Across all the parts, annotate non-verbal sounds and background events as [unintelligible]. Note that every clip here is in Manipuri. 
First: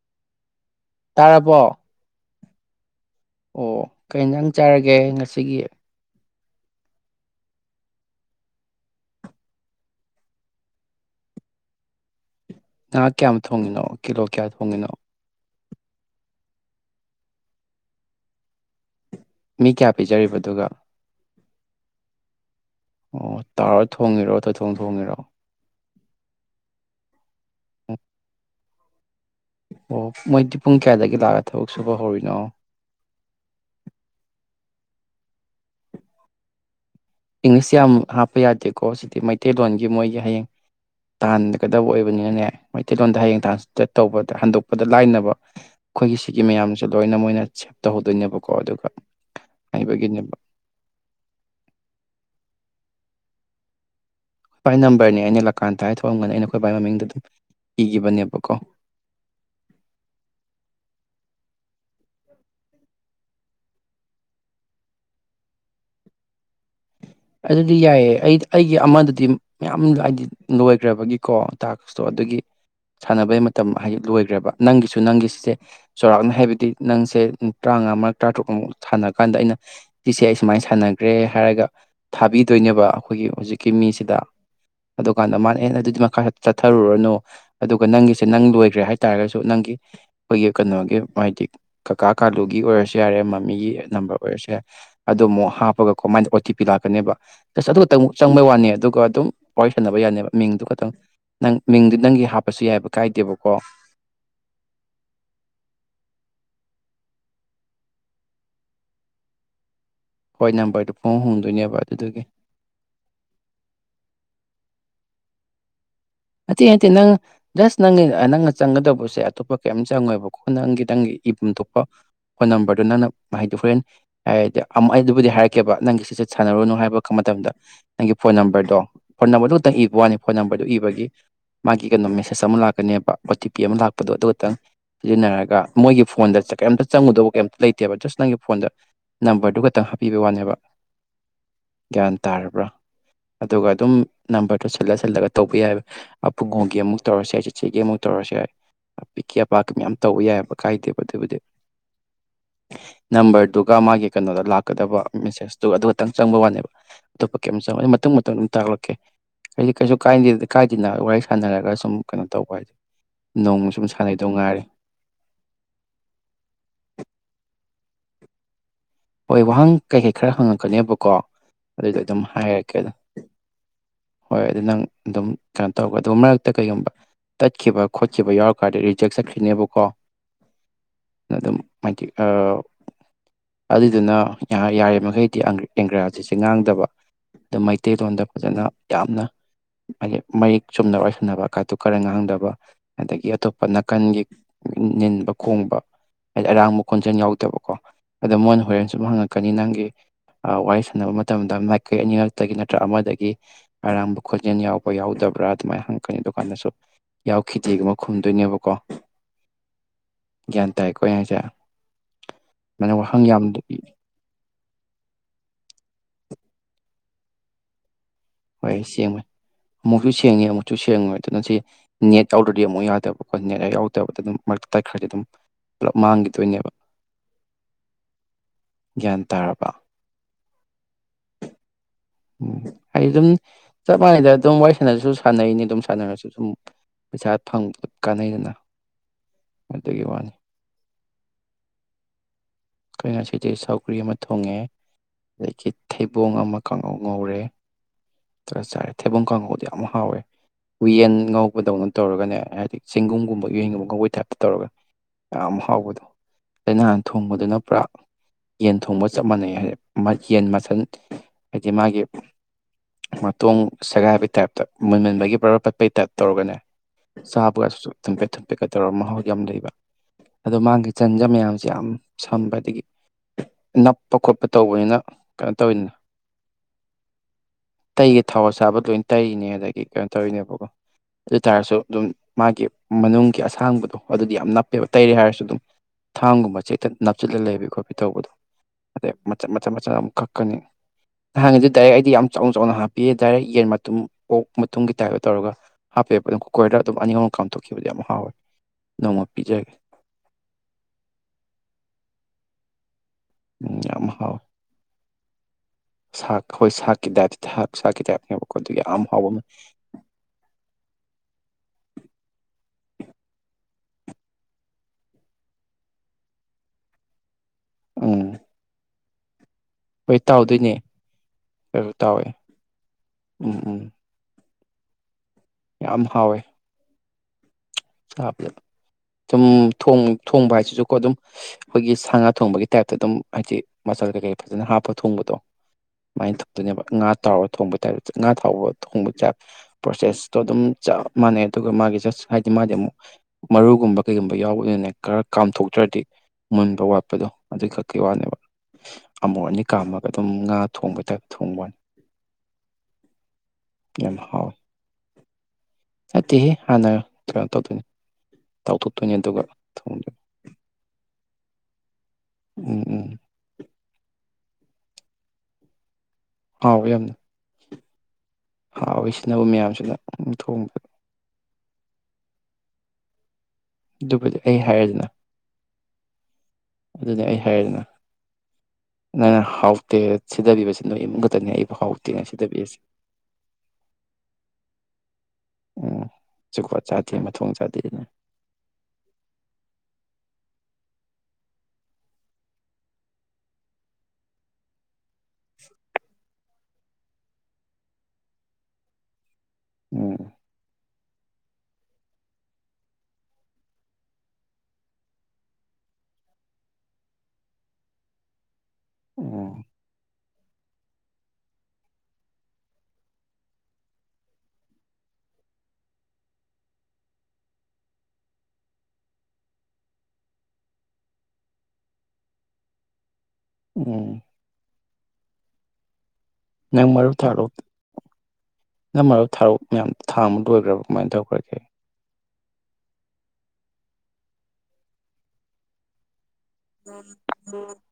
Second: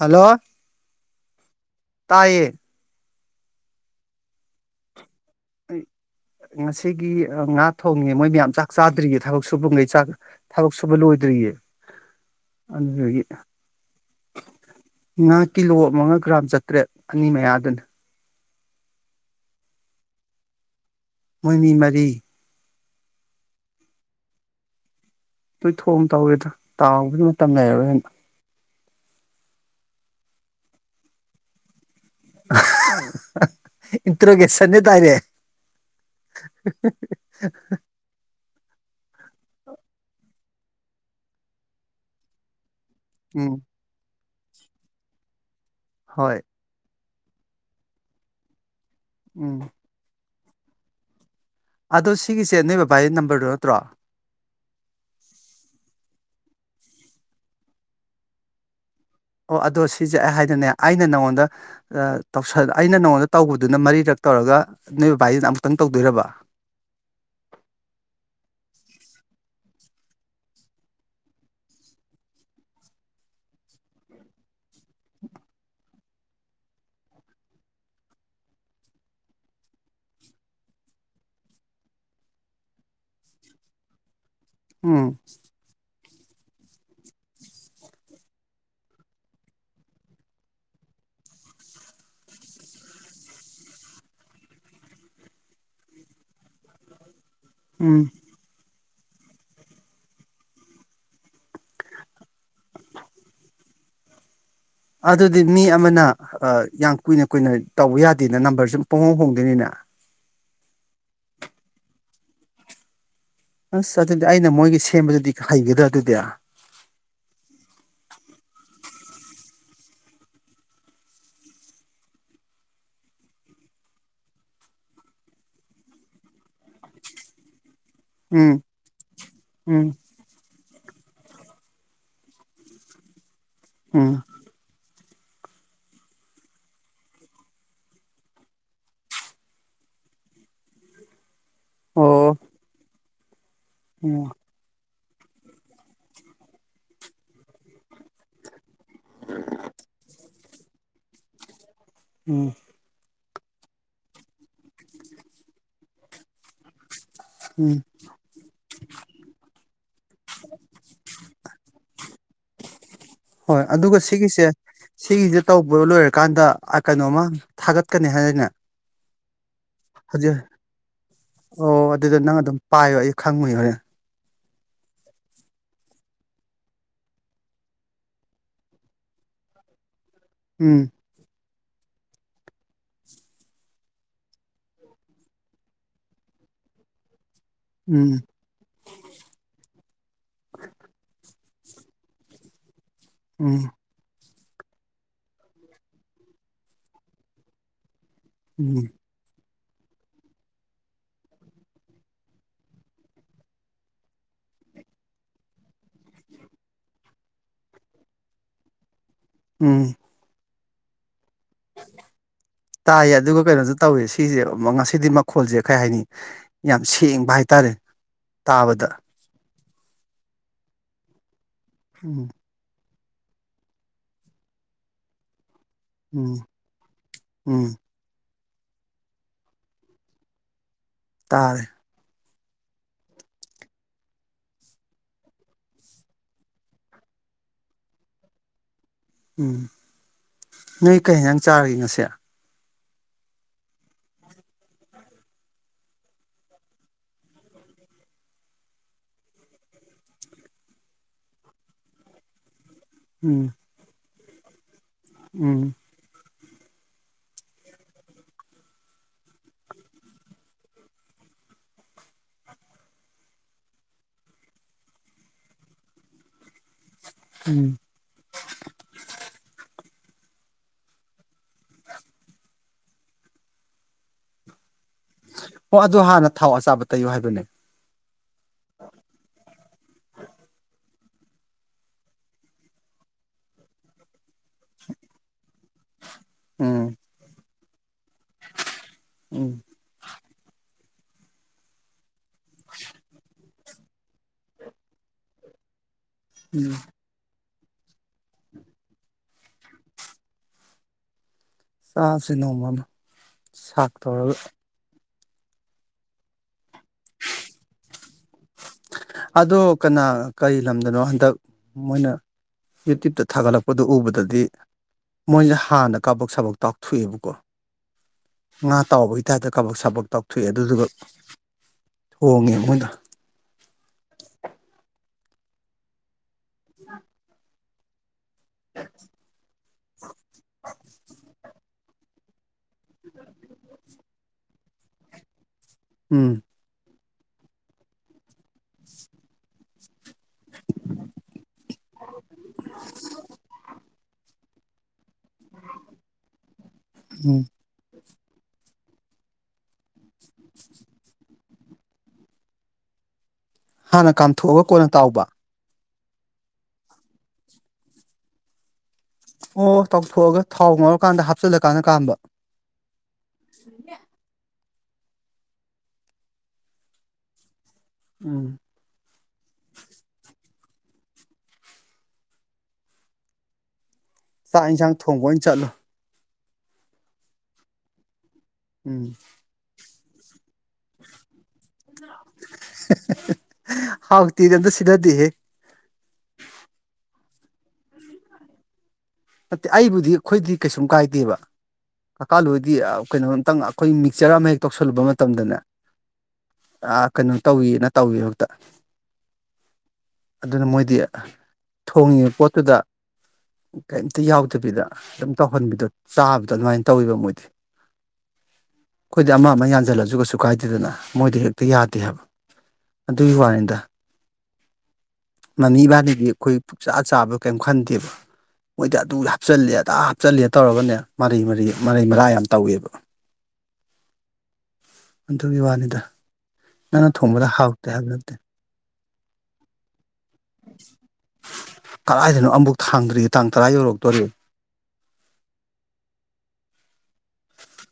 ꯍꯜꯂꯣ ꯇꯥꯔꯕꯣ ꯇꯥꯏꯌꯦ ꯑꯣ ꯀꯩ ꯍꯦꯟꯖꯥꯡ ꯆꯔꯒꯦ ꯉ ꯁꯤꯒꯤ ꯉꯁꯤꯒꯤ ꯉꯥ ꯊꯣꯡꯉꯦ ꯃꯣꯏ ꯃꯌꯥꯝ ꯆꯥꯛ ꯆꯥꯗ꯭ꯔꯤꯌꯦ ꯊꯕꯛ ꯁꯨꯕꯒꯩ ꯆꯥꯛ ꯊꯕꯛ ꯁꯨꯕ ꯂꯣꯏꯗ꯭ꯔꯤꯌꯦ ꯉꯥ ꯑꯗꯨꯗꯨꯒꯤ ꯀꯌꯥꯝ ꯊꯣꯡꯉꯤꯅꯣ ꯀꯤꯂꯣ ꯀꯌꯥ ꯊꯣꯡꯉꯤꯅꯣ ꯉꯥ ꯀꯤꯂꯣ ꯑꯃꯒ ꯒ꯭ꯔꯥꯝ ꯆꯇ꯭ꯔꯦꯠ ꯑꯅꯤ ꯃꯌꯥꯗꯨꯅꯤ ꯃꯤ ꯀꯌꯥ ꯄꯤꯖꯔꯤꯕꯗꯨꯒ ꯃꯣꯏ ꯃꯤ ꯃꯔꯤ ꯑꯣ ꯇꯥꯎꯔ ꯊꯣꯡꯉꯤꯔꯣ ꯇꯣꯏꯊꯣꯡ ꯊꯣꯡꯉꯤꯔꯣ ꯇꯣꯏ ꯊꯣꯡ ꯇꯧꯔꯦꯗ ꯇꯥꯎꯕꯒꯤ ꯃꯇꯝ ꯂꯩꯔꯔꯣꯏꯅ ꯑꯣ ꯃꯣꯏꯗꯤ ꯄꯨꯡ ꯀꯌꯥꯗꯒꯤ ꯂꯥꯛꯑ ꯊꯕꯛ ꯁꯨ ꯑꯑ ꯍꯍ ꯏꯟꯇ꯭ꯔꯣꯒꯦꯁꯟꯅꯦ ꯗꯥꯏꯔꯦꯛ ꯍꯦꯍꯦ ꯏꯪꯂꯤꯁ ꯌꯥꯝ ꯍꯥꯞꯄ ꯌꯥꯗꯦ ꯀꯣꯁꯤ ꯃꯩꯇꯩꯂꯣꯟꯒꯤ ꯃꯣꯏꯒꯤ ꯍꯌꯦꯡ ꯇꯥꯟꯒꯗꯕ ꯑꯣꯏꯕꯅꯤꯅꯅꯦ ꯃꯩꯇꯩꯂꯣꯟꯗ ꯍꯌꯦꯡ ꯎꯝ ꯗꯥꯟꯁ ꯇꯦꯠ ꯇꯧꯕ ꯍꯟꯗꯣꯛꯄꯗ ꯂꯥꯏꯅꯕ ꯑꯩꯈꯣꯏꯒꯤ ꯍꯣꯏ ꯁꯤꯒꯤ ꯃꯌꯥꯝꯁꯦ ꯂꯣ ꯂꯣꯏꯅ ꯃꯣꯏꯅ ꯁꯦꯞ ꯇꯧꯍꯧꯗꯣꯏꯅꯦꯕꯀꯣ ꯑꯗꯨꯒ ꯎꯝ ꯑꯩꯕꯒꯤꯅꯦꯕ ꯑꯗꯣ ꯁꯤꯒꯤꯁꯦ ꯅꯣꯏ ꯕꯕꯥꯒꯤ ꯅꯝꯕꯔꯗꯣ ꯅꯠꯇ꯭ꯔꯣ ꯑꯩꯈꯣꯏ ꯚꯥꯏ ꯅꯝꯕꯔꯅꯦ ꯅꯤꯂꯀꯥꯟꯇ ꯍꯥꯏ ꯊꯣꯛꯑꯝꯒꯅꯤ ꯑꯩꯅ ꯑꯩꯈꯣꯏꯕꯥꯥꯏ ꯃꯃꯤꯡꯗ ꯑꯗꯨꯝ ꯏꯈꯤꯕꯅꯦꯕꯀꯣ ꯑꯣ ꯑꯗꯣ ꯁꯤꯁꯦ ꯑꯩ ꯍꯥꯏꯅꯅꯦ ꯑꯩꯅ ꯅꯪꯉꯣꯟꯗ ꯇꯧꯁꯟ ꯑꯩꯅ ꯅꯪꯉꯣꯟꯗ ꯇꯧꯕꯗꯨꯅ ꯃꯔꯤꯔꯛ ꯇꯧꯔꯒ ꯅꯣꯏ ꯕꯥꯕꯒꯤꯗꯅ ꯑꯃꯨꯛꯇꯪ ꯇꯧꯗꯣꯏꯔꯕ ꯑꯗꯨꯗꯤ ꯌꯥꯏꯑꯦ ꯑꯩ ꯑꯩꯒꯤ ꯑꯃꯗꯗꯤ ꯃꯌꯥꯝ ꯍꯥꯏꯗꯤ ꯂꯣꯏꯈ꯭ꯔꯕꯒꯤꯀꯣ ꯇꯥꯛꯁꯇꯣ ꯑꯗꯨꯒꯤ ꯁꯥꯟꯅꯕꯩ ꯃꯇꯝ ꯍꯥꯏꯗꯤ ꯂꯣꯏꯈ꯭ꯔꯦꯕ ꯅꯪꯒꯤꯁꯨ ꯅꯪꯒꯤ ꯁꯤꯁꯦ ꯆꯥꯎꯔꯥꯛꯅ ꯍꯥꯏꯕꯗꯤ ꯅꯪꯁꯦ ꯇꯔꯥꯃꯉꯥ ꯃꯛ ꯇꯔꯥꯇꯔꯨꯛꯃꯨꯛ ꯁꯥꯟꯅ ꯀꯥꯟꯗ ꯑꯩꯅ ꯁꯤꯁꯦ ꯑꯩ ꯁꯨꯃꯥꯏꯅ ꯁꯥꯟꯅꯈ꯭ꯔꯦ ꯍꯥꯏꯔꯒ ꯊꯥꯕꯤꯗꯣꯏꯅꯦꯕ ꯑꯩꯈꯣꯏꯒꯤ ꯍꯧꯖꯤꯛꯀꯤ ꯃꯤꯁꯤꯗ ꯎꯝ ꯑꯗꯨ ꯀꯥꯟꯗ ꯃꯥꯅ ꯑꯦ ꯑꯗꯨꯗꯤ ꯆꯠꯊꯔꯨꯔꯅꯨ ꯑꯗꯨꯒ ꯅꯪꯒꯤꯁꯦ ꯅꯪ ꯂꯣꯏꯈ꯭ꯔꯦ ꯍꯥꯏꯇꯥꯔꯒꯁꯨ ꯅꯪꯒꯤ ꯑꯩꯈꯣꯏꯒꯤ ꯀꯩꯅꯣꯒꯤ ꯍꯥꯏꯗꯤ ꯀꯀꯥ ꯀꯥꯂꯨꯒꯤ ꯑꯣꯏꯔꯁꯨ ꯌꯥꯔꯦ ꯃꯃꯤꯒꯤ ꯅꯝꯕꯔ ꯑꯣꯏꯔꯁꯨ ꯌꯥꯔꯦ ꯑꯗꯨ ꯑꯃꯨꯛ ꯍꯥꯞꯄꯒꯀꯣ ꯃꯥꯗꯤ ꯑꯣ ꯇꯤ ꯄꯤ ꯂꯥꯛꯀꯅꯤꯕ ꯖꯁ ꯎꯝ ꯑꯗꯨꯛꯇꯪ ꯆꯪꯕꯩ ꯋꯥꯅꯤ ꯑꯗꯨ ꯀꯣ ꯑꯗꯨꯝ ꯋꯥꯔꯤ ꯁꯥꯟꯅꯕ ꯌꯥꯅꯦꯕ ꯃꯤꯡꯗꯨ ꯈꯛꯇꯪ ꯅꯪ ꯃꯤꯡꯗꯨ ꯅꯪꯒꯤ ꯍꯥꯞꯄꯁꯨ ꯌꯥꯏꯕ ꯀꯥꯏꯗꯦꯕꯀꯣ ꯑꯗꯨꯗꯤ ꯃꯤ ꯑꯃꯅ ꯑ ꯌꯥꯝ ꯀꯨꯏꯅ ꯀꯨꯏꯅ ꯇꯧꯕ ꯌꯥꯗꯦꯅ ꯅꯝꯕꯔꯁꯨ ꯄꯨꯡꯍꯣꯡ ꯍꯣꯡꯗꯣꯏꯅꯤꯅꯦ ꯍꯣꯏ ꯅꯝꯕꯔꯗꯨ ꯄꯨꯡ ꯍꯣꯡ ꯍꯣꯡꯗꯣꯏꯅꯦꯕ ꯑꯗꯨꯗꯨꯒꯤ ꯑꯁ ꯑꯗꯨꯗꯤ ꯑꯩꯅ ꯃꯣꯏꯒꯤ ꯁꯦꯝꯕꯗꯨꯗꯤ ꯍꯩꯒꯗ꯭ꯔ ꯅꯠꯇꯦ ꯅꯠꯇꯦ ꯅꯪ ꯖꯁ ꯅꯪꯒꯤ ꯅꯪꯅ ꯆꯪꯒꯗꯧꯕꯁꯦ ꯑꯇꯣꯞꯄ ꯀꯩꯝ ꯆꯪꯉꯣꯏꯕꯀꯣ ꯅꯪꯒꯤ ꯅꯪꯒꯤ ꯏꯐꯝ ꯊꯣꯛꯄ ꯐꯣꯟ ꯅꯝꯕꯔꯗꯨ ꯅꯪꯅ [unintelligible] ꯍꯥꯏꯗꯤ ꯑꯃꯨꯛ ꯑꯩ ꯍꯥꯏꯔꯛꯀꯦꯕ ꯅꯪꯒꯤ ꯁꯤꯠꯁꯦ ꯁꯥꯟꯅꯔꯨꯅꯨ ꯍꯥꯏꯕ ꯃꯇꯝꯗ ꯅꯪꯒꯤ ꯐꯣꯟ ꯎꯝ ꯅꯝꯕꯔꯗꯣ ꯐꯣꯟ ꯅꯝꯕꯔꯗꯨ ꯈꯛꯇꯪ ꯏꯕ ꯎꯝ ꯋꯥꯅꯤ ꯐꯣꯟ ꯅꯝꯕ ꯑꯗꯨ ꯏꯕꯒꯤ꯫ ꯃꯥꯒꯤ ꯀꯩꯅꯣ ꯃꯦꯁꯦꯁ ꯑꯃ ꯂꯥꯛꯀꯅꯦꯕ ꯑꯣ ꯇꯤ ꯄꯤ ꯑꯃ ꯂꯥꯛꯄꯗꯣ ꯎꯝ ꯑꯗꯨ ꯈꯛꯇꯪ ꯁꯤꯖꯤꯟꯅꯔꯒ ꯃꯣꯏꯒꯤ ꯐꯣꯟꯗ ꯀꯩꯝꯇ ꯆꯪꯉꯨꯗꯧꯕ ꯀꯩꯝꯇ ꯂꯩꯇꯦꯕ ꯖꯁ ꯅꯪꯒꯤ ꯐꯣꯟꯗ ꯅꯝꯕꯔꯗꯨ ꯈꯛꯇꯪ ꯍꯥꯞꯄꯤꯕ ꯋꯥꯅꯦꯕ꯫ ꯒ꯭ꯌꯥꯟ ꯑꯣ ꯇꯥꯔꯕ꯭ꯔꯥ꯫ ꯑꯗꯨꯒ ꯑꯗꯨꯝ ꯎꯝ ꯅꯝꯕꯔꯗꯨ ꯁꯝ ꯂꯁꯜꯂꯒ ꯇꯧꯕ ꯌꯥꯏꯌꯦꯕ꯫ ꯑꯄꯨꯉꯣꯒꯤ ꯑꯃꯨꯛ ꯇꯧꯔꯁꯦ ꯆꯤꯆꯦꯒꯤ ꯑꯃꯨꯛ ꯇꯧꯔꯁꯦ ꯑꯄꯤꯛꯀꯤ ꯑꯄꯥꯛꯀꯤ ꯃꯌꯥꯝ ꯇꯧꯕ ꯌꯥꯏꯑꯕ ꯀꯥꯏꯗꯦꯕ ꯑꯗꯨꯕꯨꯗꯤ꯫ ꯎꯝ꯫ ꯅꯝꯕꯔꯗꯨꯒ ꯃꯥꯒꯤ ꯀꯩꯅꯣꯗ ꯂꯥꯛꯀꯗꯕ ꯃꯦꯁꯦꯁꯇꯨꯒ ꯑꯗꯨ ꯈꯛꯇꯪ ꯆꯪꯕ ꯋꯥꯅꯦꯕ꯫ ꯑꯇꯣꯞꯄ ꯀꯩꯝ ꯑꯃ ꯎꯝ ꯆꯪꯉꯣꯏ ꯑꯩ ꯃꯊꯪ ꯃꯊꯪ ꯑꯗꯨꯝ ꯇꯥꯛꯂꯛꯀꯦ ꯍꯥꯏꯗꯤ ꯀꯩꯁꯨ ꯀꯥꯏꯗꯦꯗ ꯍꯣꯏ ꯅꯣꯡ ꯁꯨꯝ ꯑꯗꯨꯒ ꯁꯥꯟꯅꯩꯗꯧ ꯁꯤꯒꯤꯁꯦ ꯉꯥꯏꯔꯦ ꯁꯤꯒꯤꯁꯦ ꯇꯧꯕ ꯂꯣꯏꯔꯀꯥꯟꯗ ꯀꯩꯅꯣꯝꯃ ꯊꯥꯒꯠꯀꯅꯤ ꯍꯥꯏꯔꯩꯅꯦ꯫ ꯍꯣꯏ ꯋꯥꯍꯪ ꯀꯩꯀꯩ ꯈꯔ ꯍꯧꯖꯤꯛ ꯍꯪꯉꯛꯀꯅꯦꯕꯀꯣ ꯑꯣ ꯑꯗꯨꯗ ꯅꯪ ꯑꯗꯨꯝ ꯄꯥꯏꯌꯣ ꯑꯩ ꯈꯪꯉꯣꯢꯌꯦ ꯍꯣꯔꯦꯟ꯫ ꯍꯣꯏ ꯑꯗꯨ ꯅꯪ ꯑꯗꯨꯝ ꯀꯩꯅꯣ ꯇꯧꯕ ꯑꯗꯨ ꯃꯔꯛꯇ ꯀꯩꯒꯨꯝꯕ ꯇꯠꯈꯤꯕ ꯈꯣꯠꯈꯤꯕ ꯌꯥꯎꯔꯀꯗꯤ ꯔꯤꯖꯦꯛ ꯆꯠꯈ꯭ꯔꯤꯅꯦꯕꯀꯣ ꯎꯝ꯫ ꯑꯗꯨꯝ ꯍꯥꯏꯗꯤ ꯑꯥ ꯑꯗꯨꯗꯨꯅ ꯌꯥꯔꯤꯃꯈꯩꯗꯤ ꯏꯪꯒ꯭ꯔꯥꯖꯤꯁꯦ ꯉꯥꯡꯗꯕ꯫ ꯎꯝ ꯃꯩꯇꯩꯂꯣꯟꯗ ꯐꯖꯅ ꯍꯥꯏꯗꯤ ꯃꯔꯤꯛ ꯆꯨꯝꯅ ꯋꯥꯔꯤ ꯁꯥꯟꯅꯕ ꯀꯥꯇꯨꯛ ꯀꯥꯔꯟ ꯉꯥꯡꯗꯕ꯫ ꯑꯗꯒꯤ ꯑꯇꯣꯞꯄ ꯎꯝ ꯅꯥꯀꯟꯒꯤ ꯅꯤꯟꯕ ꯈꯣꯡꯕ ꯍꯥꯏꯗꯤ ꯑꯔꯥꯡꯕ ꯈꯣꯟꯖꯦꯜ ꯌꯥꯎꯗꯕꯀꯣ꯫ ꯑꯗꯣ ꯃꯣꯏꯅ ꯎꯝ ꯍꯣꯔꯦꯟ ꯁꯨꯝ ꯍꯪꯉꯛꯀꯅꯤ ꯅꯪ ꯑꯦ ꯑꯥ ꯋꯥꯔꯤ ꯁꯥꯟꯅꯕ ꯃꯇꯝꯗ ꯃꯥꯏꯀꯩ ꯑꯅꯤꯃꯛꯇꯒꯤ ꯅꯠꯇ꯭ꯔꯒ ꯑꯃꯗꯒꯤ ꯑꯔꯥꯡꯕ ꯈꯣꯠꯆꯦꯜ ꯌꯥꯎꯕ ꯌꯥꯎꯗꯕ꯭ꯔꯥ ꯑꯗꯨꯃꯥꯏꯅ ꯍꯪꯉꯛꯀꯅꯤ ꯑꯗꯨꯀꯥꯟꯗꯁꯨ ꯌꯥꯎꯈꯤꯗꯦ ꯒꯨꯝꯕ ꯈꯨꯝꯗꯣꯏꯅꯦꯕꯀꯣ꯫ ꯎꯝ꯫ ꯒ꯭ꯌꯥꯟ ꯇꯥꯔꯀꯣ ꯑꯩ ꯍꯥꯏꯖꯦ꯫ ꯇꯥꯏꯌꯦ ꯑꯗꯨꯒ ꯌꯥꯝ ꯀꯩꯅꯣꯁꯨ ꯇꯧꯋꯦ ꯁꯤꯁꯦ ꯉꯁꯤꯗꯤ ꯃꯈꯣꯜꯁꯦ ꯀꯩ ꯍꯥꯏꯅꯤ ꯌꯥꯝ ꯁꯦꯡꯕ ꯍꯥꯏꯇꯔꯦ ꯍꯣꯏ ꯁꯦꯡꯕꯅꯤ꯫ ꯑꯃꯨꯛꯁꯨ ꯁꯦꯡꯉꯤ ꯑꯃꯨꯛꯁꯨ ꯁꯦꯡꯉꯣꯏ ꯑꯗꯨꯅ ꯁꯤ ꯅꯦꯠ ꯎꯝ ꯌꯥꯎꯗ꯭ꯔꯗꯤ ꯛꯃꯨꯛ ꯖꯥꯗꯕ꯫ ꯑꯩꯈꯣꯏ ꯅꯦꯠ ꯍꯦꯛ ꯌꯥꯎꯗꯕꯗ ꯑꯗꯨꯝ ꯃꯔꯛꯇ ꯇꯥꯏꯈ꯭ꯔꯗꯤ ꯑꯗꯨꯝ ꯄꯨꯂꯞ ꯎꯝ ꯃꯥꯡꯒꯤꯗꯣꯏꯅꯦꯕ꯫ ꯎꯝ ꯒ꯭ꯌꯥꯟ ꯇꯥꯔꯕ ꯇꯥꯔꯦ ꯎꯝ ꯍꯥꯏꯗꯤ ꯑꯗꯨꯝ ꯆꯞ ꯃꯥꯟꯅꯩꯗ ꯑꯗꯨꯝ ꯋꯥꯔꯤ ꯁꯥꯟꯅꯔꯁꯨ ꯁꯥꯟꯅꯩꯅꯤ ꯑꯗꯨꯝ ꯁꯥꯟꯅꯔꯁꯨ ꯑꯗꯨꯝ ꯄꯩꯁꯥ ꯐꯪ ꯀꯥꯟꯅꯩꯗꯅ ꯎꯝ ꯑꯗꯨꯒꯤ ꯋꯥꯅꯤ ꯅꯣꯏ ꯀꯔꯤ [unintelligible] ꯆꯥꯔꯒꯦ ꯉꯁꯤ ꯑꯈꯣꯏ ꯉꯁꯤꯗꯤ ꯁꯧꯒ꯭ꯔꯤ ꯑꯃ ꯊꯣꯡꯉꯦ ꯑꯗꯒꯤ ꯊꯩꯕꯣꯡ ꯑꯃ ꯀꯥꯉꯧ ꯉꯧꯔꯦ ꯆꯥꯔꯦ ꯊꯩꯕꯨꯡ ꯀꯥꯡꯍꯧꯗꯤ ꯌꯥꯝ ꯍꯥꯎꯋꯦ ꯎꯌꯦꯟ ꯉꯧꯕꯗꯧꯅ ꯇꯧꯔꯒꯅꯦ ꯍꯥꯏꯗꯤ ꯎꯝ ꯆꯦꯡꯒꯨꯝꯒꯨꯝꯕ ꯎꯌꯦꯟꯒꯨꯝꯕꯩ [unintelligible] ꯇꯧꯔꯒ ꯌꯥꯝ ꯎꯝ ꯍꯥꯎꯕꯗꯣ ꯑꯩ ꯅꯍꯥꯟ ꯊꯣꯡꯕꯗꯨꯅ ꯄꯨꯔꯥ ꯌꯦꯟ ꯊꯣꯡꯕ ꯆꯞ ꯃꯥꯟꯅꯩ ꯍꯥꯏꯗꯤ ꯌꯦꯟ ꯃꯁꯜ ꯍꯥꯏꯗꯤ ꯃꯥꯒꯤ ꯃꯇꯣꯡ ꯁꯦꯒꯥꯏꯕꯩ ꯇꯥꯏꯞꯇ ꯃꯨꯟꯃꯟꯕꯒꯤ ꯕ꯭ꯔꯕꯔ ꯄꯠꯄꯩ ꯇꯥꯏꯞ ꯇꯧꯔꯒꯅꯦ ꯎꯝ ꯆꯥꯕꯒꯁꯨ ꯊꯨꯝꯄꯦꯠ ꯊꯨꯝꯄꯦꯠꯀ ꯇꯧꯔꯒ ꯃꯍꯥꯎ ꯌꯥꯝ ꯂꯩꯕ ꯑꯗꯣ ꯃꯥꯒꯤ ꯆꯟꯖ ꯃꯌꯥꯝꯁꯦ ꯌꯥꯝ ꯁꯝꯕ ꯑꯗꯒꯤ ꯅꯞꯄ ꯈꯣꯠꯄ ꯇꯧꯕꯅꯤꯅ ꯀꯩꯅꯣ ꯍꯣ ꯇꯧꯋꯤꯗꯅ ꯑꯗꯨ ꯍꯥꯟꯅ ꯊꯥꯎ ꯑꯆꯥꯕ ꯇꯩꯌꯨ ꯍꯥꯏꯕꯅꯦ ꯇꯩꯒꯦ ꯊꯥꯎ ꯑꯆꯥꯕ ꯂꯣꯏꯅ ꯇꯩꯔꯤꯅꯦ ꯑꯗꯒꯤ ꯀꯩꯅꯣ ꯇꯧꯔꯤꯅꯦꯕꯀꯣ ꯑꯗꯨꯇꯥꯔꯁꯨ ꯑꯗꯨꯝ ꯃꯥꯒꯤ ꯃꯅꯨꯡꯒꯤ ꯑꯁꯥꯡꯕꯗꯣ ꯑꯗꯨꯗꯤ ꯌꯥꯝ ꯅꯞꯄꯦꯕ ꯇꯩꯔꯦ ꯍꯥꯏꯔꯁꯨ ꯑꯗꯨꯝ ꯊꯥꯡꯒꯨꯝꯕꯁꯦ ꯍꯦꯛꯇ ꯎꯝ ꯅꯞꯆꯤꯜꯂ ꯂꯩꯕ ꯍꯣꯏ ꯇꯧꯕꯗꯣ ꯑꯗꯩ ꯃꯆꯠ ꯎꯝ ꯃꯆꯠ ꯃꯆꯠ ꯑꯃ ꯀꯛꯀꯅꯤ [unintelligible] [unintelligible] ꯌꯥꯝ ꯆꯥꯎꯅ ꯆꯥꯎꯅ ꯍꯥꯞꯄꯤ ꯗꯥꯏꯔꯦꯛ ꯌꯦꯟ ꯃꯇꯨꯝ ꯑꯣꯛ ꯃꯇꯨꯝꯒꯤ ꯇꯥꯏꯞꯇ ꯇꯧꯔꯒ ꯍꯥꯞꯄꯦꯕ ꯎꯝ ꯑꯗꯨꯝ [unintelligible] ꯑꯗꯨꯝ ꯑꯅꯤꯍꯨꯝ ꯀꯥꯝꯊꯣꯛꯈꯤꯕꯗ ꯌꯥꯝ ꯍꯥꯎꯋꯦ ꯅꯣꯡꯃ ꯄꯤꯖꯒꯦ ꯆꯥꯁꯤ ꯅꯣꯡꯃ ꯑꯃ ꯎꯝ ꯁꯥꯥꯛ ꯌꯥꯝ ꯍꯥꯎꯋꯦ ꯇꯧꯔꯒ ꯁꯥꯛ ꯍꯣꯏ ꯁꯥꯛꯀꯤ [unintelligible] ꯍꯥꯎꯕ ꯑꯗꯣ ꯀꯅꯥ ꯀꯔꯤ ꯂꯝꯗꯅꯣ ꯍꯟꯗꯛ ꯃꯣꯏꯅ ꯌꯨꯇ꯭ꯌꯨꯕꯇ ꯊꯥꯒꯠꯂꯛꯄ ꯑꯗꯨ ꯎꯕꯗꯗꯤ ꯃꯣꯏꯁꯦ ꯍꯥꯟꯅ ꯀꯥꯕꯛ ꯁꯥꯕꯛ ꯇꯥꯛꯊꯣꯛꯑꯦꯕꯀꯣ ꯎꯝ ꯉꯥ ꯇꯥꯎꯕꯩ [unintelligible] ꯀꯥꯕꯛ ꯁꯥꯕꯛ ꯍꯣꯏ ꯇꯧꯊꯣꯛꯑꯦ ꯇꯥꯎꯗꯣꯏꯅꯦ ꯑꯗꯨꯗꯨꯒ ꯀꯩꯅꯣ ꯇꯥꯎꯋꯦ ꯍꯣꯡꯉꯦ ꯃꯣꯏꯅ ꯎꯝ ꯎꯝ ꯌꯥꯝ ꯍꯥꯎꯋꯦ [unintelligible] ꯁꯨꯝ ꯊꯣꯡ ꯊꯣꯡꯕ ꯍꯥꯏꯁꯤꯁꯨꯀꯣ ꯑꯗꯨꯝ ꯑꯈꯣꯏꯒꯤ ꯁꯥꯅꯥ ꯊꯣꯡꯕꯒꯤ ꯇꯥꯏꯞꯇ ꯑꯗꯨꯝ ꯍꯥꯏꯗꯤ ꯃꯆꯜ ꯀꯩꯀꯩ ꯐꯖꯅ ꯍꯥꯞ ꯄꯣꯊꯣꯡꯕꯗꯣ ꯎꯝ ꯁꯨꯃꯥꯏꯅ ꯊꯛꯇꯣꯏꯅꯦꯕ ꯉꯥ ꯇꯥꯎꯔ ꯊꯣꯡꯕꯩ ꯇꯥ꯭ꯏꯞꯇ ꯉꯥ ꯇꯥꯎꯕ ꯊꯣꯡꯕ ꯆꯥꯛ ꯄ꯭ꯔꯣꯁꯦꯁ ꯇ ꯑꯗꯨꯝ ꯆꯞ ꯃꯥꯟꯅꯩ ꯑꯗꯨꯒ ꯃꯥꯒꯤ ꯖꯁ ꯍꯥꯏꯗꯤ ꯃꯥꯨꯗꯤ ꯑꯃꯨꯛ ꯃꯔꯨꯒꯨꯝꯕ ꯀꯩꯒꯨꯝꯕ ꯌꯥꯎꯕꯅꯤꯅꯅꯦ ꯈꯔ ꯀꯥꯝꯊꯣꯛꯇ꯭ꯔꯗꯤ ꯃꯨꯟꯕ ꯋꯥꯠꯄꯗꯣ ꯎꯝ ꯑꯗꯨꯏ ꯈꯛꯀꯤ ꯋꯥꯅꯦꯕ ꯑꯃꯨꯔꯛ ꯑꯅꯤꯔꯛ ꯀꯥꯝꯃ ꯑꯗꯨꯝ ꯉꯥ ꯊꯣꯡꯕꯩ ꯇꯥꯏꯞꯇ ꯊꯣꯡꯕꯩ ꯋꯥꯅꯤ [inaudible] ꯍꯥꯟꯅ ꯌꯥꯝ ꯀꯥꯝꯊꯣꯛ ꯍꯥꯎꯋꯤ ꯑꯒ ꯀꯣꯟꯅ ꯇꯥꯎꯕ ꯅꯠꯇꯦꯍꯦ ꯍꯥꯟꯅ ꯀꯩꯅꯣ ꯇꯧꯗꯣꯏꯅꯤ ꯇꯥꯎꯊꯣꯛ ꯑꯣ ꯇꯧꯊꯣꯛꯑꯒ ꯊꯥꯎ ꯉꯧꯔꯀꯥꯟꯗ ꯍꯥꯞ ꯆꯜꯂꯀꯥꯟꯗ ꯀꯥꯝꯕ ꯎꯝ ꯎꯝ [unintelligible] ꯍꯥꯎꯋꯦ ꯌꯥꯝꯅ ꯎꯝ ꯍꯥꯎꯋꯦ ꯁꯤꯅꯕꯨ ꯃꯌꯥꯝꯁꯤꯅ ꯊꯣꯡ ꯑꯗꯨꯕꯨꯗꯤ ꯆꯥꯛ ꯌꯦꯟꯁꯥꯡ ꯊꯣꯡꯕ ꯑꯣꯏꯅ ꯆꯠꯂꯨ ꯑꯗꯨꯗꯤ ꯑꯩ ꯍꯥꯏꯔꯦꯅ ꯎꯝ ꯅ ꯍꯥꯎ [unintelligible] ꯅꯤ ꯑꯩꯕꯨ ꯍꯥꯎꯗꯦꯅꯦ ꯁꯤꯗꯕꯤꯁꯦ ꯍꯥꯎꯇꯦꯗꯤ ꯑꯝꯇ ꯁꯤꯗꯗꯦꯍꯦ ꯎꯝ ꯆꯥꯛꯀ ꯆꯥꯗꯦ ꯈꯨꯊꯣꯡ ꯆꯥꯗꯦꯅ ꯅꯠꯇꯦ ꯑꯩꯕꯨꯗꯤ ꯑꯩꯈꯣꯏꯗꯤ ꯀꯩꯁꯨꯝ ꯀꯥꯏꯗꯦꯕ ꯀꯀꯥ ꯂꯣꯏꯗꯤ ꯀꯩꯅꯣ ꯑꯝꯇꯪ ꯑꯩꯈꯣꯏ ꯃꯤꯛꯆꯔ ꯑꯃ ꯍꯦꯛ ꯇꯧꯁꯜꯂꯨꯕ ꯃꯇꯝꯗꯅꯦ ꯀꯩꯅꯣ ꯇꯧꯋꯦꯅ ꯇꯧꯋꯤ ꯍꯦꯛꯇ ꯎꯝ ꯑꯗꯨꯅ ꯃꯣꯏꯗꯤ ꯊꯣꯡꯉꯤꯕ ꯄꯣꯠꯇꯨꯗ ꯀꯩꯝꯇ ꯌꯥꯎꯗꯕꯤꯗ ꯑꯗꯨꯝ ꯇꯧꯍꯟꯕꯤꯗꯣ ꯆꯥꯕꯗꯣ ꯑꯗꯨꯃꯥꯏꯅ ꯇꯧꯋꯦꯕ ꯃꯣꯏꯗꯤ ꯑꯩꯈꯣꯏꯗꯤ ꯑꯃ ꯎꯝ ꯑꯃ ꯌꯥꯟꯁꯤꯜꯂꯁꯨ ꯀꯩꯁꯨ ꯀꯥꯏꯗꯦꯗꯅ ꯃꯣꯏꯗꯤ ꯍꯦꯛꯇ ꯌꯥꯗꯦ ꯍꯥꯏꯕ ꯑꯗꯨꯒꯤ ꯋꯥꯅꯤꯗ ꯉꯥꯅꯤ ꯏꯕꯥꯅꯤꯒꯤ ꯑꯩꯈꯣꯏ ꯄꯨꯛꯆꯥ ꯆꯥꯕ ꯀꯔꯤꯝ ꯈꯟꯗꯦꯕ ꯃꯣꯏꯗꯤ ꯑꯗꯨ ꯍꯥꯞꯆꯜꯂꯦ ꯑꯗꯥ ꯍꯥꯞꯆꯜꯂꯦ ꯇꯧꯔꯒꯅꯦ ꯃꯔꯩ ꯃꯔꯩ ꯃꯔꯩ ꯃꯔꯥ ꯌꯥꯝ ꯇꯧꯋꯦꯕ ꯑꯣ ꯑꯗꯨꯒꯤ ꯋꯥꯅꯤꯗ ꯅꯪꯅ ꯃꯔꯨꯞ ꯊꯥꯔꯛ ꯊꯣꯡꯕꯅ ꯍꯥꯎꯇꯦ ꯍꯥꯏꯕ ꯅꯠꯇꯦ ꯅꯪ ꯃꯔꯨꯞ ꯊꯥꯔꯛ ꯃꯌꯥꯝꯗ ꯀꯗꯥꯥꯏꯗꯅꯣ ꯑꯃꯨꯛ ꯍꯥꯡꯗ꯭ꯔꯤ ꯇꯥꯡ ꯇꯔꯥ ꯌꯧꯔ [unintelligible] ꯎꯝ ꯎꯝ [unintelligible]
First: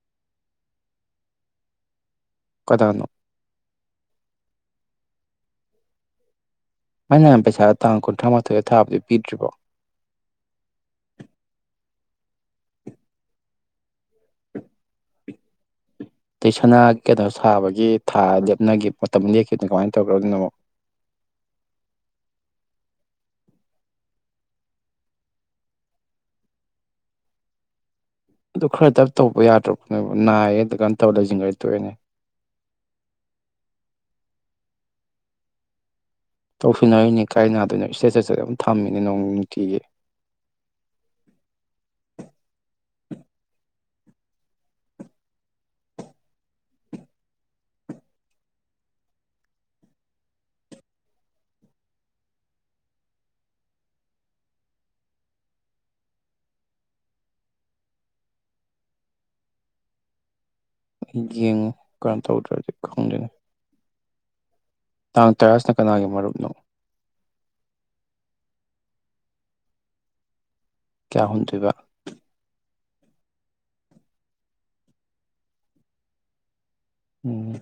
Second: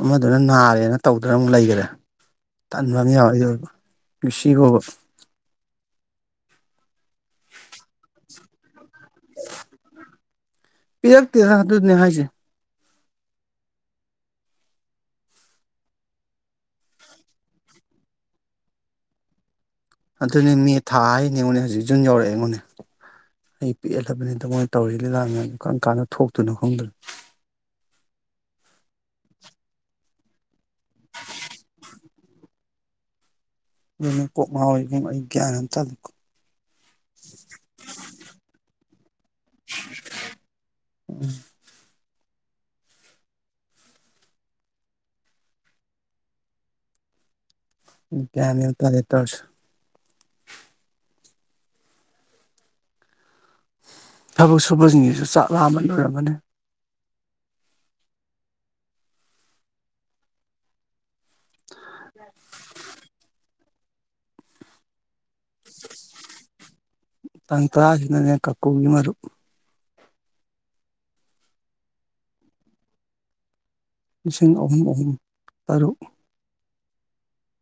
ꯑꯃꯗꯨꯅ ꯅꯥꯔꯦꯅ ꯇꯧꯗꯅ ꯑꯃꯨꯛ ꯂꯩꯈꯔꯦ ꯇꯟꯕ ꯀꯅꯥꯅꯣ ꯑꯃ ꯌꯥꯎ ꯑꯩꯗꯨ [unintelligible] ꯀꯁꯤ ꯍꯣꯕ ꯃꯌꯥ ꯅꯥꯎꯟ ꯄꯩꯁꯥ ꯊꯥꯡ ꯀꯨꯟ꯭ꯔꯃꯊꯣꯏ ꯊꯕꯗꯨ ꯄꯤꯔꯛꯇꯦꯗ ꯑꯗꯨꯅꯦ ꯍꯥꯏꯁꯦ [inaudible] ꯇꯩꯁꯅꯥ ꯀꯩꯅꯣ ꯁꯥꯕꯒꯤ ꯊꯥ ꯂꯦꯞꯅꯈꯤ ꯃꯇꯝ [unintelligible] ꯇꯧꯈ꯭ꯔꯕ ꯑꯗꯨꯅ ꯑꯃꯨꯛ ꯑꯗꯨꯅꯦ ꯃꯦ ꯊꯥ ꯍꯥꯏꯅꯤꯉꯣꯟꯅꯦ ꯍꯧꯖꯤꯛ ꯖꯨꯟ ꯌꯧꯔꯛꯑꯦ ꯑꯩꯉꯣꯅꯦ ꯑꯩ ꯄꯤꯛꯍꯜꯂꯕꯅꯤ ꯇꯥꯃꯣꯏꯅ ꯇꯧꯔꯤ ꯂꯤ ꯂꯥꯡꯉ ꯀꯥꯟ ꯀꯥꯟꯅ ꯊꯣꯛꯇꯨꯅꯣ ꯈꯪꯗꯔ꯭ꯦ ꯑꯗꯨ ꯈꯔꯗ ꯇꯧꯕ ꯌꯥꯗ꯭ꯔꯣ ꯅꯥꯏꯌꯦ ꯑꯗꯨ ꯂꯩꯖꯤꯅꯒꯔ꯭ꯗꯤ ꯇꯣꯛ ꯅꯦ ꯑꯗꯨ ꯀꯣꯛ ꯃꯍꯥꯎꯣꯏꯒꯨꯝ ꯑꯩ ꯒ꯭ꯌꯥꯟ ꯑꯝ ꯇꯗꯔ꯭ꯦ ꯇꯧꯁꯤꯟꯅꯔꯤꯅꯤ ꯀꯥꯏꯅ ꯑꯗꯨꯅ ꯏꯁꯇꯦꯆꯠꯆꯗ ꯑꯗꯨꯝ ꯊꯝꯃꯤꯅꯦ ꯅꯣꯡ ꯅꯨꯡꯇꯤꯒꯤ ꯒꯌ꯭ꯥꯟ ꯃꯦꯟ ꯇꯥꯗꯔꯦ ꯇꯧꯔꯤꯁꯤ ꯊꯕꯛ ꯁꯨꯕꯁꯤꯡꯁꯤꯁꯨ ꯆꯥꯛ ꯂꯥꯛꯑꯃꯟ ꯂꯣꯏꯔꯝꯃꯅꯤ ꯌꯦꯉꯣ ꯀ ꯇꯧꯗ꯭ꯔꯗꯤ [unintelligible] ꯈ ꯇꯥꯡ ꯇꯔꯥꯁꯤꯅ ꯀꯅꯥꯒꯤ ꯃꯔꯨꯞꯅꯣ ꯇ ꯇ꯭ꯔꯁꯤꯅꯅꯦ ꯀꯀꯨꯒꯤ ꯃꯔꯄ ꯀꯌꯥ ꯍꯣꯟꯗꯣꯏꯕ ꯂꯤꯁꯤꯡ ꯑꯍꯨꯝ ꯑꯍꯨꯝ ꯇꯔꯨꯛ ꯎꯝ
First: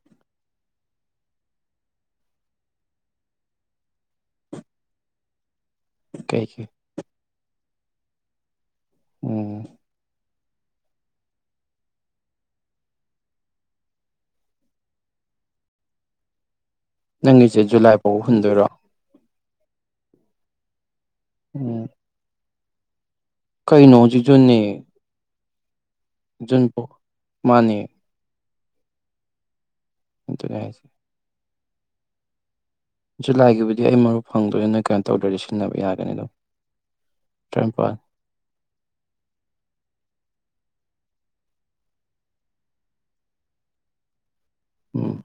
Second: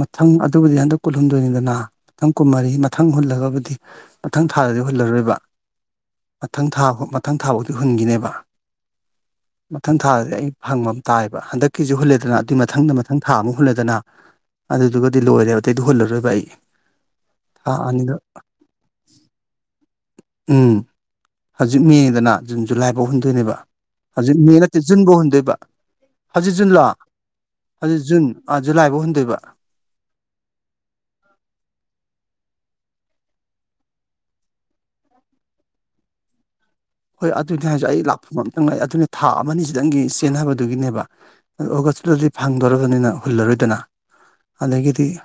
ꯃꯊꯪ ꯑꯗꯨꯕꯨꯗꯤ ꯍꯟꯗꯛ ꯀꯨꯜꯍꯨꯟꯗꯣꯏꯅꯤꯗꯅ ꯃꯊꯪ ꯀꯨꯝꯃꯔꯤ ꯃꯊꯪ ꯍꯨꯜꯂꯒꯕꯨꯗꯤ ꯃꯊꯪ ꯊꯥꯗꯗꯤ ꯍꯨꯜꯂꯔꯣꯏꯕ ꯀꯩ ꯀꯩ ꯃꯊꯪ ꯊꯥ ꯃꯊꯪ ꯊꯥ ꯇꯨꯍꯟꯒꯤꯅꯦꯕ ꯎꯝ ꯃꯊꯪ ꯊꯥꯗꯗꯤ ꯑꯩ ꯍꯪꯕ ꯑꯃ ꯇꯥꯏꯑꯕ ꯍꯟꯗꯛꯀꯤꯁꯨ ꯍꯨꯜꯂꯦꯗꯅ ꯑꯗꯨꯏ ꯃꯊꯪꯗ ꯃꯊꯪ ꯊꯥ ꯑꯃ ꯍꯨꯜꯂꯦꯗꯅ ꯑꯗꯨꯗꯨꯒꯗꯤ ꯂꯣꯏꯔꯦ ꯑꯇꯩꯗꯤ ꯍꯨꯜꯂꯨꯣꯏꯕ ꯑꯩ ꯅꯪꯒꯤꯁꯦ ꯊꯥ ꯖꯨꯂꯥꯏ ꯑꯅꯤꯗ ꯐꯥꯎ ꯍꯨꯟꯗꯣꯏꯔ ꯎꯝ ꯍꯧꯖꯤꯛ ꯎꯝ ꯃꯦꯗꯅ ꯖꯨꯅ ꯖꯂꯥꯏ ꯧ ꯍꯨꯟꯗꯣꯏꯅꯦꯕ ꯀꯩꯅꯣ ꯍꯧꯖꯤꯛ ꯃꯦ ꯖꯨꯟꯅꯦ ꯅꯠꯇꯦ ꯖꯨꯟꯐꯧ ꯍꯨꯟꯗꯣꯏꯕ ꯍꯥꯖꯤꯠ ꯖꯨꯟ ꯖꯟ ꯂꯣ ꯐꯥꯎ ꯃꯥꯅꯦ ꯍꯧꯖꯤꯛ ꯖꯨꯟ ꯑꯥ ꯖꯨꯂꯥꯏꯐꯥꯎ ꯍꯨꯟꯗꯣꯏꯕ [unintelligible] ꯍꯥꯏꯁꯦ ꯖꯨꯂꯥꯏ ꯒꯤꯕꯨꯗꯤ ꯑꯩ ꯃꯔꯨꯞ ꯐꯪꯗꯣꯏ ꯅꯣꯏ ꯀꯩꯅꯣ ꯇꯧꯗꯔ꯭ ꯗꯤ ꯁꯤꯟꯅꯕ ꯌꯥꯒꯅꯤ ꯑꯗꯨꯝ ꯍꯣꯏ ꯑꯗꯨꯅꯦ ꯍꯥꯏꯖꯦ ꯇꯔꯥꯅꯤꯄꯥꯜ ꯑꯩ ꯂꯥꯛꯐꯝ ꯑꯝꯇꯪ ꯂꯩ ꯑꯗꯨꯅꯤ ꯊꯥ ꯑꯃ ꯑꯅꯤꯁꯤꯗꯪꯒꯤ ꯁꯤ ꯆꯦꯟꯅꯕꯗꯨꯒꯤꯅꯦꯕ ꯑꯗꯨ ꯑꯣꯒꯁꯇꯨꯗꯗꯤ ꯐꯪꯗꯣꯔꯕꯅꯤꯅ ꯍꯨꯜꯂꯔꯣꯏꯗꯅ ꯑꯗꯒꯤꯗꯤ ꯎꯝ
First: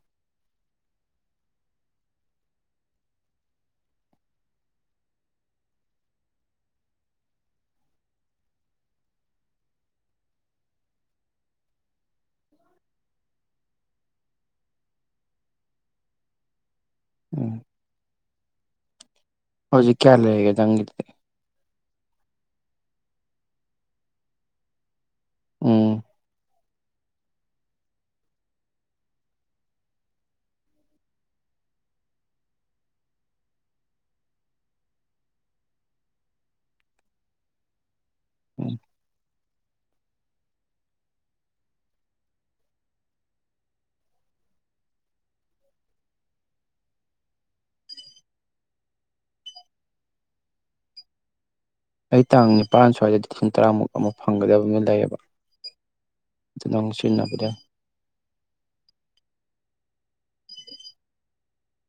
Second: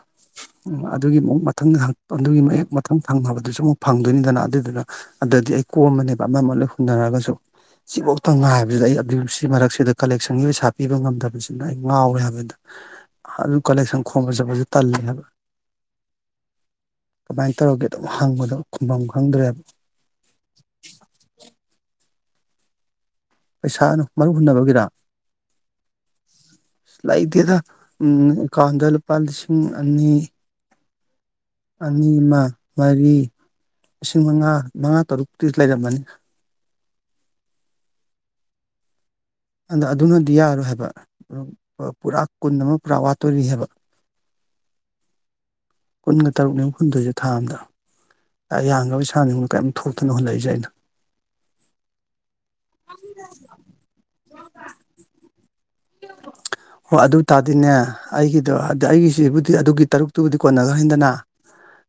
ꯎꯝ ꯑꯗꯨꯒꯤ ꯑꯃꯨꯛ ꯃꯊꯪ [unintelligible] ꯑꯗꯨꯒꯤ ꯑꯃꯨꯛ ꯍꯦꯛ ꯃꯊꯪ ꯊꯪꯅꯕꯗꯨꯁꯨ ꯑꯃꯨꯛ ꯐꯪꯗꯣꯏꯅꯤꯗꯅ ꯑꯗꯨꯗꯨꯅ ꯑꯗꯗꯤ ꯑꯩ ꯀꯣꯝꯃꯅꯦꯕ ꯑꯃ ꯑꯃ ꯂꯣꯏ ꯍꯨꯟꯅꯔꯒꯖꯨ ꯁꯤꯕꯧꯇꯪ ꯉꯥꯏꯕꯖꯤꯗ ꯑꯩ ꯑꯗꯨ ꯁꯤ ꯃꯔꯛꯁꯤꯗ ꯀꯂꯦꯛꯁꯟꯒꯤ ꯄꯩꯁꯥ ꯄꯤꯕ ꯉꯝꯗꯕꯖꯤꯅ ꯑꯩ ꯉꯥꯎꯔꯦ ꯍꯥꯏꯕꯅꯤꯗ ꯑꯗꯨ ꯀꯂꯦꯛꯁꯟ ꯈꯣꯝꯕ ꯆꯠꯄꯖꯨ ꯇꯜꯂꯤ ꯍꯥꯏꯕ ꯎꯝ ꯀꯃꯥꯏꯅ ꯇꯧꯔꯒꯦ ꯑꯗꯨꯝ ꯍꯪꯕꯗ [unintelligible] ꯈꯨꯝꯕꯝ ꯍꯧꯖꯤꯛ ꯀꯌꯥ ꯂꯩ ꯍꯦꯒꯗꯪꯗꯤ ꯄꯩꯁꯥꯅꯨ ꯃꯔꯨ ꯍꯨꯟꯅꯕꯒꯤꯔ ꯎꯝ ꯂꯩꯇꯦꯗ ꯎꯝ ꯑꯀꯥꯎꯗ ꯂꯨꯄꯥ ꯂꯤꯁꯤꯡ ꯑꯅꯤ ꯑꯅꯤ ꯑꯃ ꯃꯔꯤ ꯂꯤꯁꯤꯡ ꯃꯉꯥ ꯃꯉꯥ ꯇꯔꯨꯛꯇꯤ ꯂꯩꯔꯝꯃꯅꯤ [unintelligible] ꯑꯗ ꯑꯗꯨꯅꯗꯤ ꯌꯥꯔꯣꯏ ꯍꯥꯏꯕ ꯄꯨꯔꯥ ꯀꯨꯟ ꯑꯃ ꯄꯨꯔꯥ ꯋꯥꯠꯇꯣꯔꯤ ꯍꯥꯏꯕ ꯀꯨꯟꯒ ꯇꯔꯨꯛꯅꯦꯕ ꯍꯨꯟꯗꯣꯏꯖꯦ ꯊꯥ ꯑꯝꯗ ꯌꯥꯝꯒ꯭ꯔꯕ ꯏꯁꯥ ꯅꯦ ꯀꯦꯝ ꯊꯣꯛꯇꯅ ꯍꯨꯜꯂꯛꯏꯖꯦ ꯑꯩꯅ ꯑꯩ ꯇꯥꯡ ꯅꯤꯄꯥꯟ ꯁ꯭ꯋꯥꯏꯗ ꯂꯤꯁꯤꯡ ꯇꯔꯥꯃꯨꯛ ꯑꯃꯨꯛ ꯐꯪꯒꯗꯕ ꯑꯃ ꯂꯩꯌꯦꯕ ꯑꯗꯨꯅꯪ ꯍꯣꯏ ꯑꯗꯨ ꯁꯤꯟꯅꯕꯗ ꯇꯥꯔꯗꯤꯅꯦ ꯑꯩꯒꯤꯗꯣ ꯑꯗ ꯑꯩꯒꯤꯖꯤꯕꯨꯗꯤ ꯑꯗꯨꯒꯤ ꯇꯔꯨꯛꯇꯨꯕꯨꯗꯤ ꯀꯣꯟꯅꯒ꯭ꯔꯅꯤꯗꯅ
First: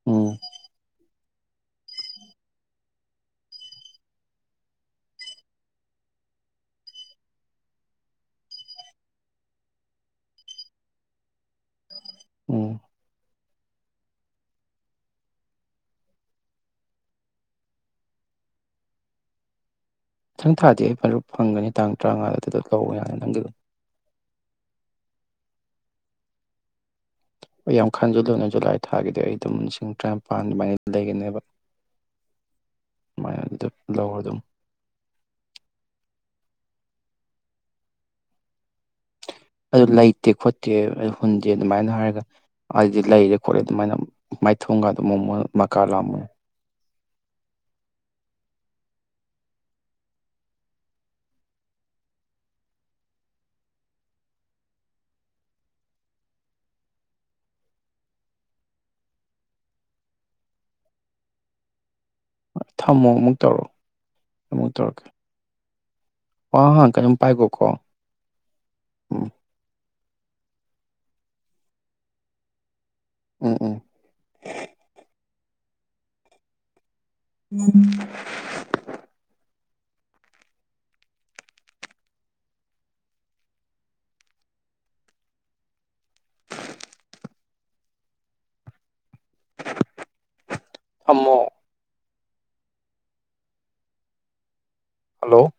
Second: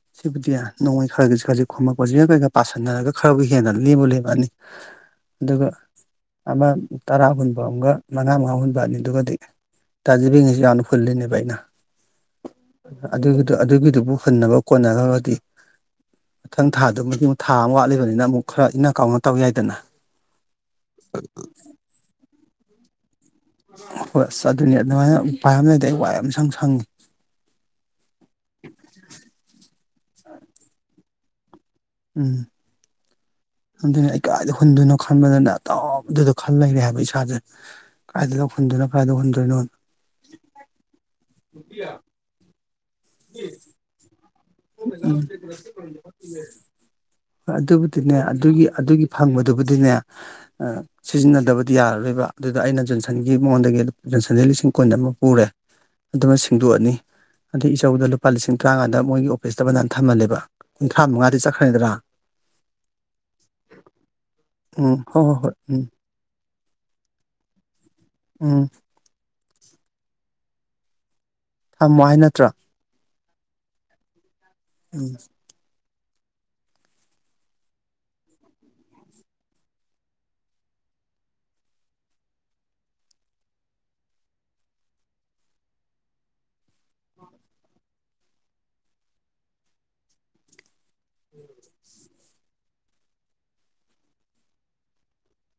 ꯎꯝ ꯁꯤꯕꯨꯗꯤ ꯅꯣꯡꯉꯣꯏ ꯈꯔꯖꯤꯛ ꯈꯔꯖꯤꯛ ꯈꯣꯝꯃꯛꯄꯁꯤꯒ ꯀꯩꯒ ꯄꯥꯁꯟꯅꯔꯒ ꯈꯔꯕꯨ ꯍꯦꯟꯅ ꯂꯦꯝꯕꯨ ꯂꯦꯝꯃꯅꯤ ꯑꯗꯨꯒ ꯑꯃ ꯇꯔꯥ ꯍꯨꯟꯕ ꯑꯝꯒ ꯃꯉꯥ ꯃꯉꯥ ꯍꯨꯟꯕ ꯑꯅꯤ ꯑꯗꯨꯒꯗꯤ ꯇꯥꯖꯕꯤꯒꯤꯁꯨ ꯌꯥꯝꯅ ꯍꯨꯜꯂꯤꯅꯦꯕ ꯑꯩꯅ ꯎꯝ ꯑꯗꯨ ꯑꯗꯨ ꯑꯗꯨꯒꯤꯗꯨꯕꯨ ꯍꯨꯟꯅꯕ ꯀꯣꯟꯅꯒꯒꯗꯤ ꯃꯊꯪ ꯊꯥꯗꯨꯃꯗꯤ ꯑꯃꯛ ꯊꯥ ꯑꯃ ꯋꯥꯠꯂꯤꯕꯅꯤꯅ ꯑꯃꯨꯛ ꯈꯔ ꯏꯟꯅꯥ ꯀꯥꯎꯅ ꯇꯧ ꯌꯥꯏꯗꯅ ꯊꯪ ꯊꯥꯗꯤ ꯑꯩ ꯃꯔꯨꯛ ꯐꯪꯒꯅꯤ ꯇꯥꯡ ꯇꯔꯥꯉꯥꯗꯨꯗ ꯂꯧꯑꯣ ꯌꯥꯅꯤ [unintelligible] ꯍꯣꯏ ꯑꯁ ꯑꯗꯨꯅꯤ ꯑꯗꯨꯃꯥꯏꯅ ꯎꯄꯥꯏ ꯑꯝ ꯂꯩꯗꯤ ꯑꯩ ꯋꯥꯏ ꯑꯃ ꯁꯪ ꯁꯪꯉꯦ ꯑꯩ ꯌꯥꯝ ꯇ꯭ꯔꯥꯝꯄꯥꯟ ꯑꯗꯨꯃꯥꯏ ꯂꯩꯒꯅꯤꯕ ꯎꯝ ꯑꯗꯨꯗ ꯑꯗꯨꯅꯦ ꯂꯧꯔꯣ ꯑꯩ ꯑꯗꯨꯝ ꯀꯥꯏꯗ ꯍꯨꯟꯗꯣꯏꯅꯣ ꯈꯟꯕꯗꯅ ꯑꯗꯨꯝ ꯗꯨꯗ ꯈꯜ ꯂꯩꯔꯦ ꯍꯥꯏꯕ ꯏꯁꯥꯖꯦ ꯀꯥꯏꯗꯩꯅꯣ ꯍꯨꯟꯗꯣꯏꯅꯣ ꯀꯥꯏꯗ ꯍꯨꯟ ꯑꯗꯨ ꯂꯩꯇꯦ ꯈꯣꯠꯇꯦ [unintelligible] ꯍꯨꯟꯖꯦ ꯑꯗꯨꯃꯥꯏꯅ ꯍꯥꯏꯔꯒ ꯍꯥꯏꯗꯤ ꯂꯩꯔꯦ ꯈꯣꯠꯂꯦ ꯑꯗꯨꯃꯥꯏꯅ ꯃꯥꯏꯊꯣꯡꯒꯗꯣ ꯎꯝ ꯃꯣꯃꯣꯟ ꯃꯀꯥ ꯂꯥꯝꯃꯣ ꯑꯗꯨꯕꯨꯗꯤꯅꯦ ꯑꯗꯨꯒꯤ ꯑꯗꯨꯒꯤ ꯐꯪꯕꯗꯨꯕꯨꯗꯤꯅꯦ ꯑ ꯁꯤꯖꯤꯟꯅꯗꯕꯗꯤ ꯌꯥꯔꯔꯣꯏꯕ ꯑꯗꯨꯗ ꯑꯩꯅ ꯖꯣꯟꯁꯟꯒꯤ ꯃꯉꯣꯟꯗꯒꯤ ꯖꯣꯟꯁꯟꯗꯩꯩ ꯂꯤꯁꯤꯡ ꯀꯨꯟ ꯑꯃ ꯄꯨꯔꯦ ꯑꯗꯨꯃ ꯁꯤꯡꯗꯣꯛꯑꯅꯤ ꯑꯗꯩ ꯏꯆꯧꯗ ꯂꯨꯄꯥ ꯂꯤꯁꯤꯡ ꯇꯔꯥꯉꯥꯗ ꯃꯣꯏꯒꯤ [inaudible] ꯕꯟꯗꯥꯟ ꯊꯝꯕꯅꯦꯕ [inaudible] ꯆꯠꯈ꯭ꯔꯦꯗꯅ ꯊꯝꯃꯣ ꯑꯃꯨꯛ ꯇꯧꯔꯛꯑꯣ ꯑꯃꯨꯛ ꯎꯝ ꯇꯧꯔꯛꯀꯦ ꯍꯣꯏ ꯍꯣꯏ ꯍꯣꯏ ꯎꯝ ꯋꯥ [inaudible] ꯄꯥꯏꯒꯣꯀꯣ ꯎꯝ ꯎꯝ ꯊꯝꯃꯣ ꯍꯥꯏ ꯅꯠꯇ꯭ꯔꯥ ꯎꯝ ꯎꯝ ꯎꯝ ꯎꯝ ꯊꯝꯃꯣ ꯍꯜꯂꯣ